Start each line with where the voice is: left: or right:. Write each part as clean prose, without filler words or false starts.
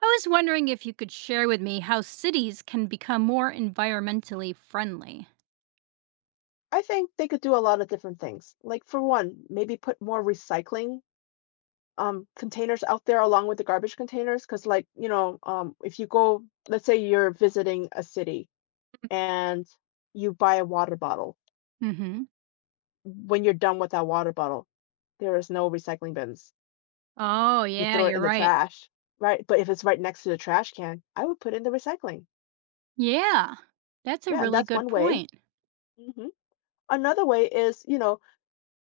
right: I was wondering if you could share with me how cities can become more environmentally friendly.
left: I think they could do a lot of different things. Like for one, maybe put more recycling containers out there along with the garbage containers. Because like you know, if you go, let's say you're visiting a city and you buy a water bottle.
right: Hmm.
left: When you're done with that water bottle, there is no recycling bins.
right: Oh,
left: You
right: yeah,
left: throw it
right: you're
left: in the
right: right.
left: trash, right? But if it's right next to the trash can, I would put it in the recycling.
right: Yeah, that's a
left: Yeah, and
right: really
left: that's
right: good
left: one way.
right: point.
left: Hmm Another way is, you know,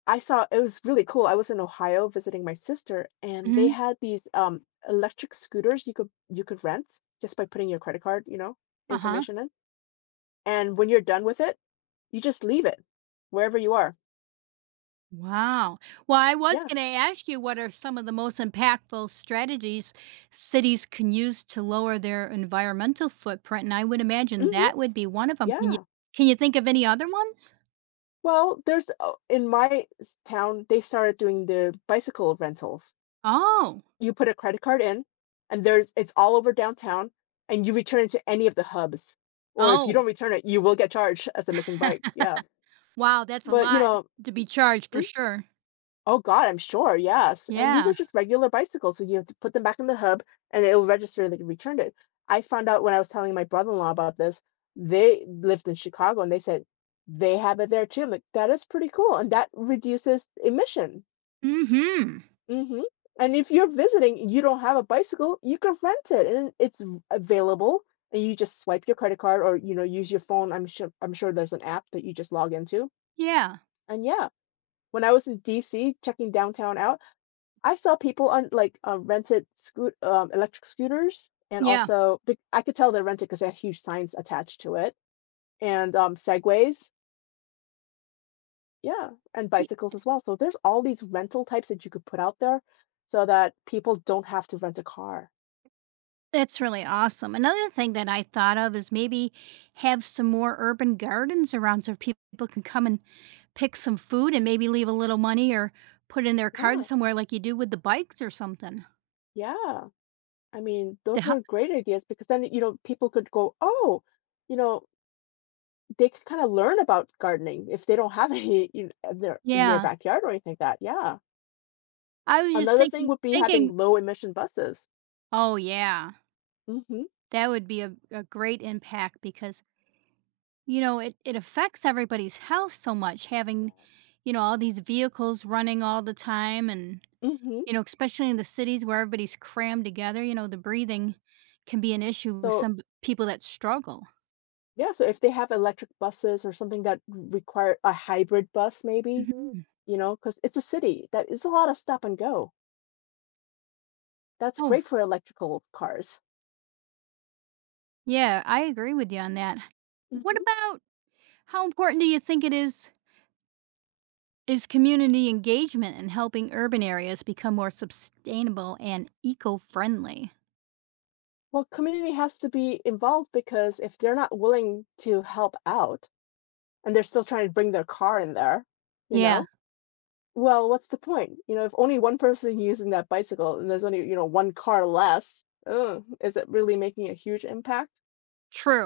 left: I saw it was really cool. I was in Ohio visiting my sister, and they
right: Hmm.
left: had these electric scooters you could rent just by putting your credit card, you know,
right: Uh huh.
left: information in. And when you're done with it, you just leave it wherever you are.
right: Wow. Well, I was
left: Yeah.
right: going to ask you what are some of the most impactful strategies cities can use to lower their environmental footprint, and I would imagine
left: hmm
right: that would be one of them. Can you
left: Yeah.
right: can you think of any other ones?
left: Well, there's in my town, they started doing the bicycle rentals.
right: Oh,
left: You put a credit card in, and there's it's all over downtown, and you return it to any of the hubs. Or if you
right: oh,
left: don't return it, you will get charged as a missing bike. Yeah.
right: wow, that's a
left: But you
right: lot
left: know,
right: to be charged for sure.
left: oh God, I'm sure, yes. And these are
right: Yeah.
left: just regular bicycles, so you have to put them back in the hub and it'll register that you returned it. I found out when I was telling my brother-in-law about this, they lived in Chicago and they said they have it there too. I'm like, that is pretty cool. And that reduces emission.
right: Mhm.
left: Hmm And if you're visiting, you don't have a bicycle, you can rent it and it's available. And you just swipe your credit card or, you know, use your phone. I'm sure there's an app that you just log into.
right: Yeah.
left: And yeah, when I was in DC checking downtown out, I saw people on like rented scoot electric scooters, and
right: Yeah.
left: also I could tell they're rented because they had huge signs attached to it, and segways, yeah, and
right: Y
left: bicycles as well. So there's all these rental types that you could put out there, so that people don't have to rent a car.
right: That's really awesome. Another thing that I thought of is maybe have some more urban gardens around so people can come and pick some food and maybe leave a little money or put in their card
left: Yeah,
right: somewhere like you do with the bikes or something.
left: yeah. I mean,
right: To
left: those
right: hel
left: are great ideas because then you know people could go, oh, you know, they could kind of learn about gardening if they don't have any in their
right: Yeah.
left: backyard or anything like that. Yeah.
right: I was just
left: Another thing
right: thinking
left: would be
right: thinking
left: having low emission buses.
right: Oh, yeah.
left: Hmm
right: That would be a great impact because, you know, it affects everybody's health so much having,
left: Yes.
right: you know, all these vehicles running all the time and
left: hmm
right: Especially in the cities where everybody's crammed together, the breathing
left: Yes.
right: can be an issue with
left: So
right: some people that struggle.
left: yeah, so if they have electric buses or something that require a hybrid bus, maybe,
right: Mhm.
left: you know, because it's a city that is a lot of stop and go. That's
right: Oh,
left: great for electrical cars.
right: yeah, I agree with you on that. What
left: Hmm
right: about how important do you think it is community engagement in helping urban areas become more sustainable and eco-friendly?
left: Well, community has to be involved because if they're not willing to help out and they're still trying to bring their car in there, you
right: Yeah,
left: know, well, what's the point? You know, if only one person using that bicycle and there's only, you know, one car less, is it really making a huge impact?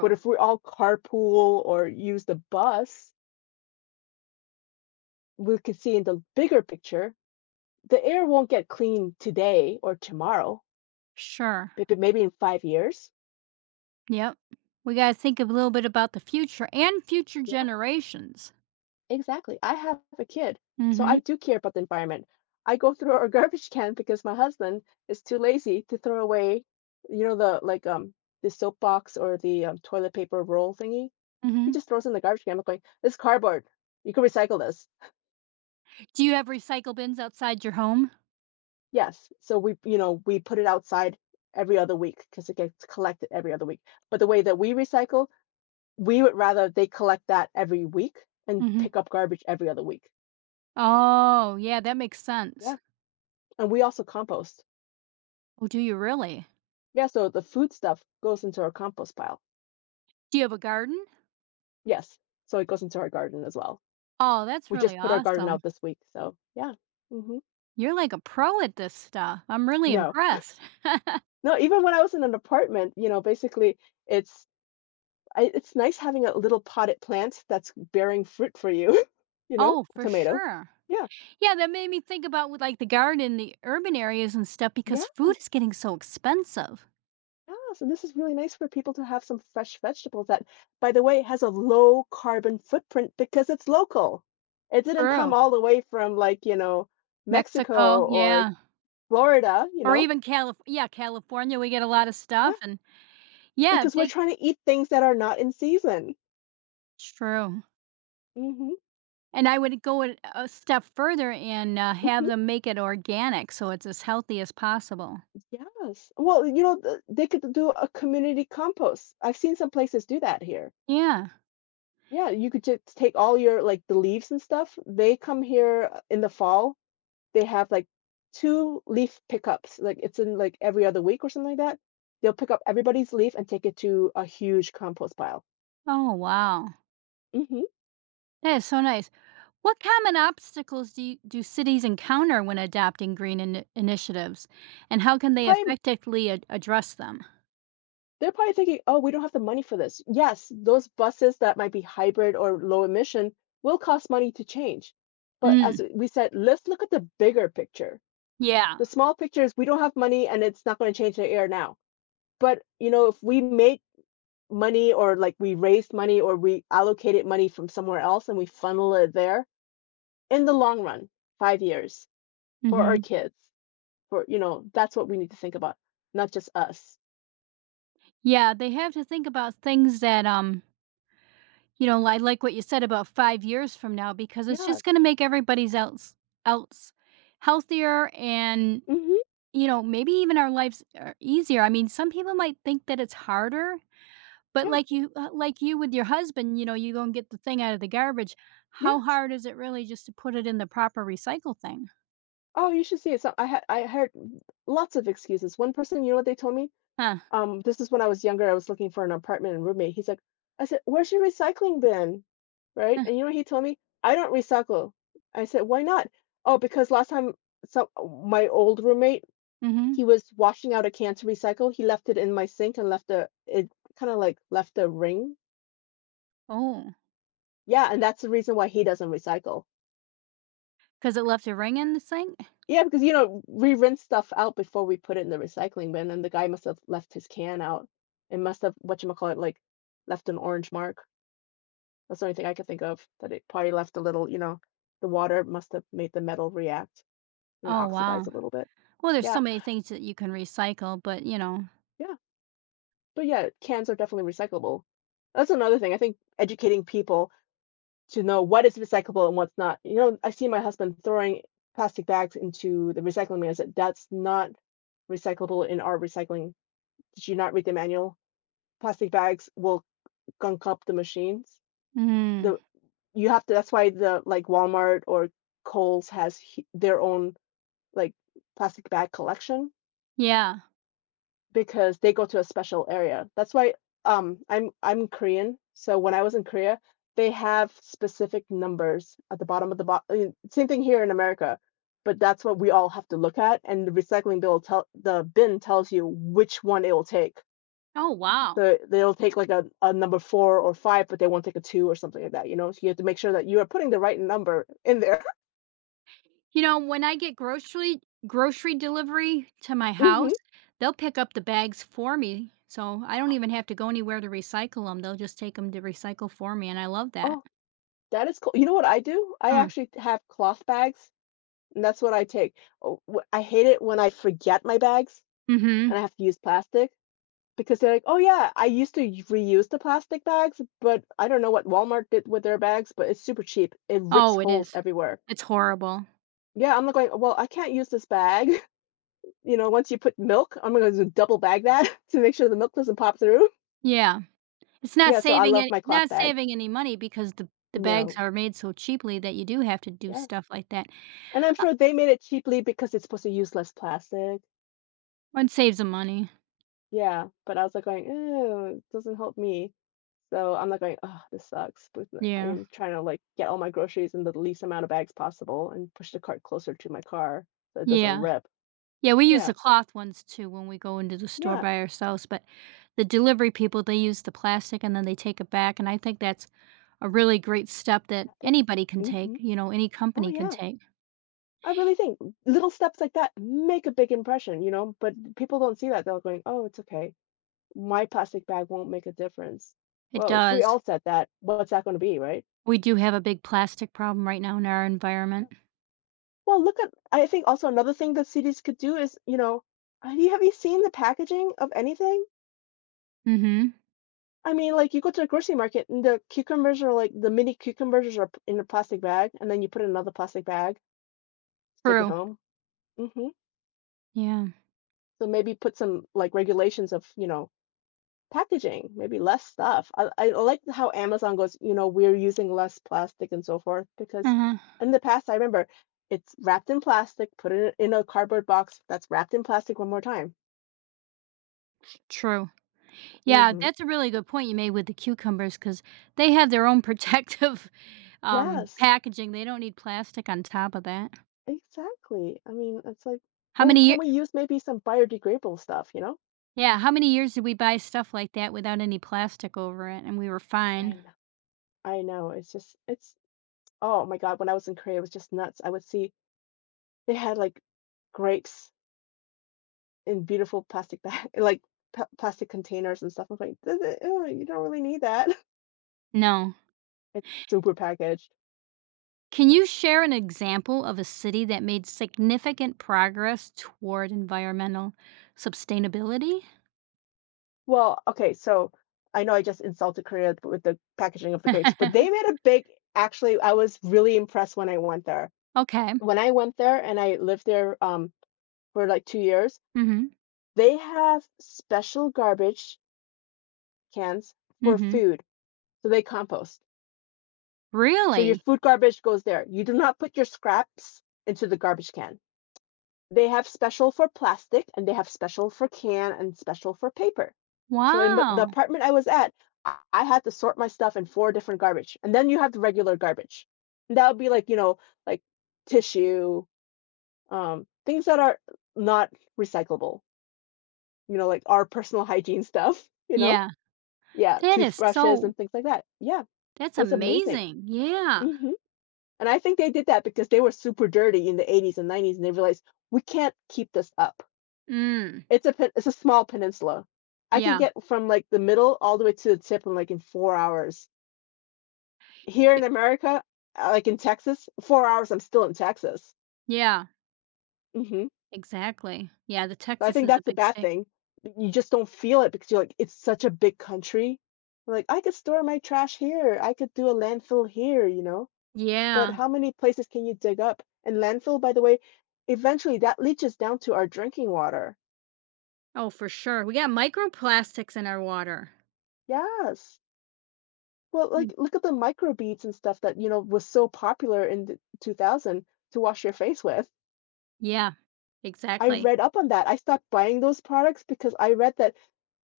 left: But if we all carpool or use the bus, we could see in the bigger picture, the air won't get clean today or tomorrow,
right: Sure.
left: but maybe in 5 years.
right: Yep. We got to think a little bit about the future and future
left: Yeah,
right: generations.
left: exactly. I have a kid, so I
right: Mhm.
left: do care about the environment. I go through our garbage can because my husband is too lazy to throw away, you know, the like the soap box or the toilet paper roll thingy. He
right: Mhm.
left: just throws in the garbage can. I'm like, this is cardboard. You can recycle this.
right: Do you have recycle bins outside your home?
left: Yes, so we you know, we put it outside every other week because it gets collected every other week, but the way that we recycle, we would rather they collect that every week and
right: Mhm.
left: pick up garbage every other week.
right: Oh, yeah, that makes
left: Yeah,
right: sense.
left: and we also compost.
right: Oh, do you really?
left: Yeah, so the food stuff goes into our compost pile.
right: Do you have a garden?
left: Yes, so it goes into our garden as well.
right: Oh, that's
left: We just
right: really
left: put our garden out
right: awesome.
left: this week, so yeah. Mhm.
right: You're like a pro at this stuff. I'm really
left: No.
right: impressed.
left: No, even when I was in an apartment, you know, basically, it's I it's nice having a little potted plant that's bearing fruit for you. You know,
right: Oh,
left: a
right: for
left: tomato.
right: sure.
left: Yeah.
right: Yeah, that made me think about with like the garden in the urban areas and stuff because food
left: Yes.
right: is getting so expensive.
left: Yes, and this is really nice for people to have some fresh vegetables that, by the way, has a low carbon footprint because it's local. It didn't come
right: True.
left: all the way from like, you know,
right: Mexico,
left: Mexico or
right: yeah.
left: Florida, you
right: Or
left: know?
right: even Calif yeah, California, we get a lot of
left: Yeah,
right: stuff and yeah,
left: because
right: if
left: we're
right: they
left: trying to eat things that are not in season.
right: True.
left: Mhm.
right: And I would go a step further and, have
left: Mhm.
right: them make it organic so it's as healthy as possible.
left: Yes. Well, you know, th they could do a community compost. I've seen some places do that here.
right: Yeah.
left: Yeah, you could just take all your like the leaves and stuff. They come here in the fall they have like two leaf pickups. Like it's in like every other week or something like that. They'll pick up everybody's leaf and take it to a huge compost pile.
right: Oh, wow.
left: Hmm
right: That is so nice. What common obstacles do do cities encounter when adopting green initiatives, and how can they
left: Probably,
right: effectively address them?
left: they're probably thinking, oh, we don't have the money for this. Yes, those buses that might be hybrid or low emission will cost money to change. But as
right: Mm.
left: we said, let's look at the bigger picture.
right: Yeah.
left: The small picture is we don't have money and it's not going to change the air now. But you know, if we make money or like we raised money or we allocated money from somewhere else and we funnel it there, in the long run, 5 years for our
right: Hmm.
left: kids, for you know, that's what we need to think about, not just us.
right: Yeah, they have to think about things that I like what you said about 5 years from now because it's
left: Yes.
right: just going to make everybody's else healthier and
left: Mhm.
right: maybe even our lives are easier. I mean, some people might think that it's harder. But
left: Yeah.
right: like you with your husband, you go and get the thing out of the garbage. How
left: Yes.
right: hard is it really just to put it in the proper recycle thing?
left: Oh, you should see it. So I heard lots of excuses. One person, you know what they told me?
right: Huh.
left: This is when I was younger, I was looking for an apartment and roommate. He's like, I said, "Where's your recycling bin?" Right?
right: Huh.
left: And you know what he told me? "I don't recycle." I said, "Why not?" "Oh, because last time some my old roommate,
right: Mhm.
left: he was washing out a can to recycle, he left it in my sink and left a it kinda, like, left a ring.
right: Oh,
left: Yeah, and that's the reason why he doesn't recycle.
right: 'cause it left a ring in the sink?
left: Yeah, because, you know, we rinse stuff out before we put it in the recycling bin, and the guy must have left his can out. It must have, whatchamacallit, like, left an orange mark. That's the only thing I could think of, that it probably left a little you know, the water must have made the metal react and
right: Oh,
left: oxidize
right: wow.
left: a little bit.
right: Well, there's
left: Yeah,
right: so many things that you can recycle, but.
left: yeah. But, yeah, cans are definitely recyclable. That's another thing, I think educating people to know what is recyclable and what's not. You know, I see my husband throwing plastic bags into the recycling bin. I said, that's not recyclable in our recycling. Did you not read the manual? Plastic bags will gunk up the machines.
right: Mm.
left: The You have to. That's why the like Walmart or Kohl's has their own like plastic bag collection
right: Yeah.
left: because they go to a special area. That's why I'm Korean. So when I was in Korea, they have specific numbers at the bottom of the box. Same thing here in America, but that's what we all have to look at. And the recycling bill tell the bin tells you which one it will take.
right: Oh, wow.
left: So they'll take like a number four or five, but they won't take a two or something like that. You know, so you have to make sure that you are putting the right number in there.
right: You know, when I get grocery delivery to my house,
left: hmm
right: they'll pick up the bags for me, so I don't even have to go anywhere to recycle them. They'll just take them to recycle for me, and I love that.
left: Oh, that is cool. You know what I do? I
right: Mm.
left: actually have cloth bags. And that's what I take. Oh, wh I hate it when I forget my bags
right: Mhm.
left: and I have to use plastic because they're like, "Oh, yeah, I used to u reuse the plastic bags, but I don't know what Walmart did with their bags, but it's super cheap. It rips
right: Oh, it
left: holes
right: is.
left: everywhere."
right: It's horrible.
left: Yeah, I'm not going, "Well, I can't use this bag." You know, once you put milk, I'm gonna double bag that to make sure the milk doesn't pop through.
right: Yeah. It's not
left: Yeah, so I
right: saving
left: love
right: it
left: my cloth
right: not
left: bags.
right: saving any money because the bags
left: No.
right: are made so cheaply that you do have to do
left: Yes.
right: stuff like that.
left: And I'm
right: Uh,
left: sure they made it cheaply because it's supposed to use less plastic.
right: One saves the money.
left: Yeah, but I was like going, oh, it doesn't help me." So I'm not going, Oh, this sucks," but the I
right: Yeah.
left: am trying to, like, get all my groceries in the least amount of bags possible and push the cart closer to my car so it doesn't
right: Yeah.
left: rip.
right: Yeah, we use
left: Yeah,
right: the cloth ones too when we go into the store
left: yeah,
right: by ourselves, but the delivery people, they use the plastic and then they take it back, and I think that's a really great step that
left: yeah,
right: anybody can take,
left: mhm,
right: you know, any
left: oh,
right: company can
left: yeah,
right: take.
left: I really think little steps like that make a big impression, you know, but people don't see that, they're going, "Oh, it's okay. My plastic bag won't make a difference."
right: It
left: Well, if we all
right: does.
left: said that, what's that gonna be, right?
right: We do have a big plastic problem right now in our
left: Yeah.
right: environment.
left: Well, look at, I think also another thing that cities could do is, you know, have you seen the packaging of anything?
right: Mhm.
left: I mean, like, you go to a grocery market, and the cucumbers are, like, the mini cucumbers are p in a plastic bag, and then you put it in another plastic bag to take it
right: True.
left: home. Mhm.
right: Yeah.
left: So maybe put some, like, regulations of, you know, packaging, maybe less stuff. I like how Amazon goes, you know, "We're using less plastic," and so forth, because
right: Uh-huh.
left: in the past, I remember it's wrapped in plastic, put it in a cardboard box that's wrapped in plastic one more time.
right: True. Yeah,
left: Mhm.
right: that's a really good point you made with the cucumbers because they have their own protective,
left: Yes,
right: packaging. They don't need plastic on top of that.
left: exactly. I mean, it's like,
right: How
left: oh,
right: many
left: can
right: year
left: we use maybe some biodegradable stuff, you know?
right: Yeah, how many years did we buy stuff like that without any plastic over it, and we were
left: I
right: fine?
left: know, I know. It's just, it's, oh my God, when I was in Korea, it was just nuts. I would see they had like grapes in beautiful plastic bag, like pa plastic containers and stuff. I'm like, Ew, you don't really need that."
right: No.
left: It's super packaged.
right: Can you share an example of a city that made significant progress toward environmental sustainability?
left: Well, okay, so I know I just insulted Korea with the packaging of the grapes, but they made a big, actually, I was really impressed
right: Okay.
left: when I went there and I lived there, for like 2 years,
right: Mhm.
left: they have special garbage cans for
right: Mhm.
left: food. So they compost. So your
right: Really?
left: food garbage goes there. You do not put your scraps into the garbage can. They have special for plastic and they have special for can and special for paper. So in b- the
right: Wow.
left: apartment I was at, I had to sort my stuff in four different garbage. And then you have the regular garbage. And that would be like, you know, like tissue, things that are not recyclable, you know, like our personal hygiene stuff, you know?
right: Yeah.
left: Yeah,
right: That is
left: toothbrushes
right: so
left: and things like that. Yeah,
right: That's
left: it was amazing.
right: amazing. Yeah.
left: Mhm, and I think they did that because they were super dirty in the 80s and 90s, and they realized, "We can't keep this up."
right: Mm.
left: It's a pen it's a small peninsula. I could
right: Yeah.
left: get from, like, the middle all the way to the tip in, like, in 4 hours. Here in
right: Y
left: America, like, in Texas, 4 hours, I'm still in Texas.
right: yeah.
left: Mhm,
right: Exactly. Yeah, the
left: but I
right: Texas
left: think
right: is a
left: that's the
right: big
left: bad
right: state.
left: thing. You just don't feel it because you're like, "It's such a big country. Like, I could store my trash here. I could do a landfill here," you know? But
right: Yeah.
left: how many places can you dig up? And landfill, by the way, eventually that leaches down to our drinking water.
right: Oh, for sure. We got microplastics in our water.
left: Yes. Well,
right: Mm.
left: like, look at the microbeads and stuff that, you know, was so popular in the 2000 to wash your face with.
right: Yeah.
left: I
right: Exactly.
left: read up on that. I stopped buying those products because I read that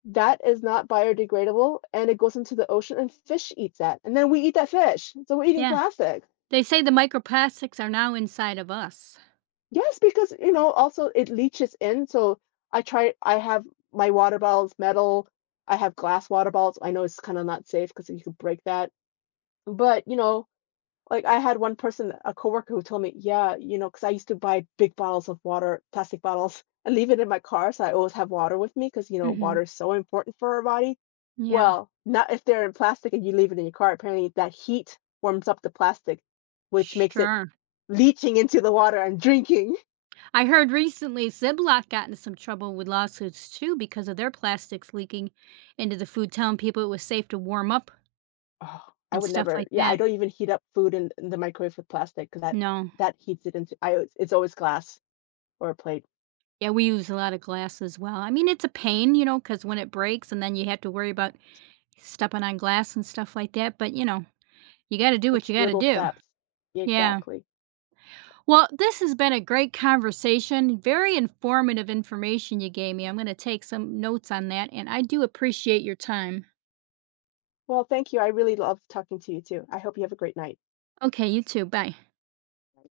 left: that is not biodegradable and it goes into the ocean and fish eats that. And then we eat that fish. So we're eating
right: Yeah.
left: plastic.
right: They say the microplastics are now inside of us.
left: Yes, because, you know, also it leaches in. So I try, I have my water bottles metal. I have glass water bottles. I know it's kind of not safe because you could break that. But, you know, like I had one person, a coworker who told me, yeah, you know, because I used to buy big bottles of water, plastic bottles, and leave it in my car. So I always have water with me because, you know,
right: Mhm.
left: water is so important for our body.
right: Yeah.
left: Well, not if they're in plastic and you leave it in your car. Apparently, that heat warms up the plastic, which makes it
right: Sure.
left: leaching into the water and drinking.
right: I heard recently Ziploc got into some trouble with lawsuits too because of their plastics leaking into the food, telling people it was safe to warm up
left: Oh, I
right: and
left: would
right: stuff
left: never,
right: like
left: yeah, I
right: that.
left: don't even heat up food in the microwave with plastic. Cause that
right: No.
left: that heats it into I always it's always glass or a plate.
right: Yeah, we use a lot of glass as well. I mean, it's a pain, because when it breaks and then you have to worry
left: Yeah.
right: about stepping on glass and stuff like that, but, you gotta do what you
left: It's
right: gotta
left: little
right: do.
left: steps. Yeah,
right: Yeah.
left: exactly.
right: Well, this has been a great conversation, very informative information you gave me. I'm gonna take some notes on that, and I do appreciate your time.
left: Well, thank you. I really love talking to you too. I hope you have a great night.
right: Okay, you too. Bye.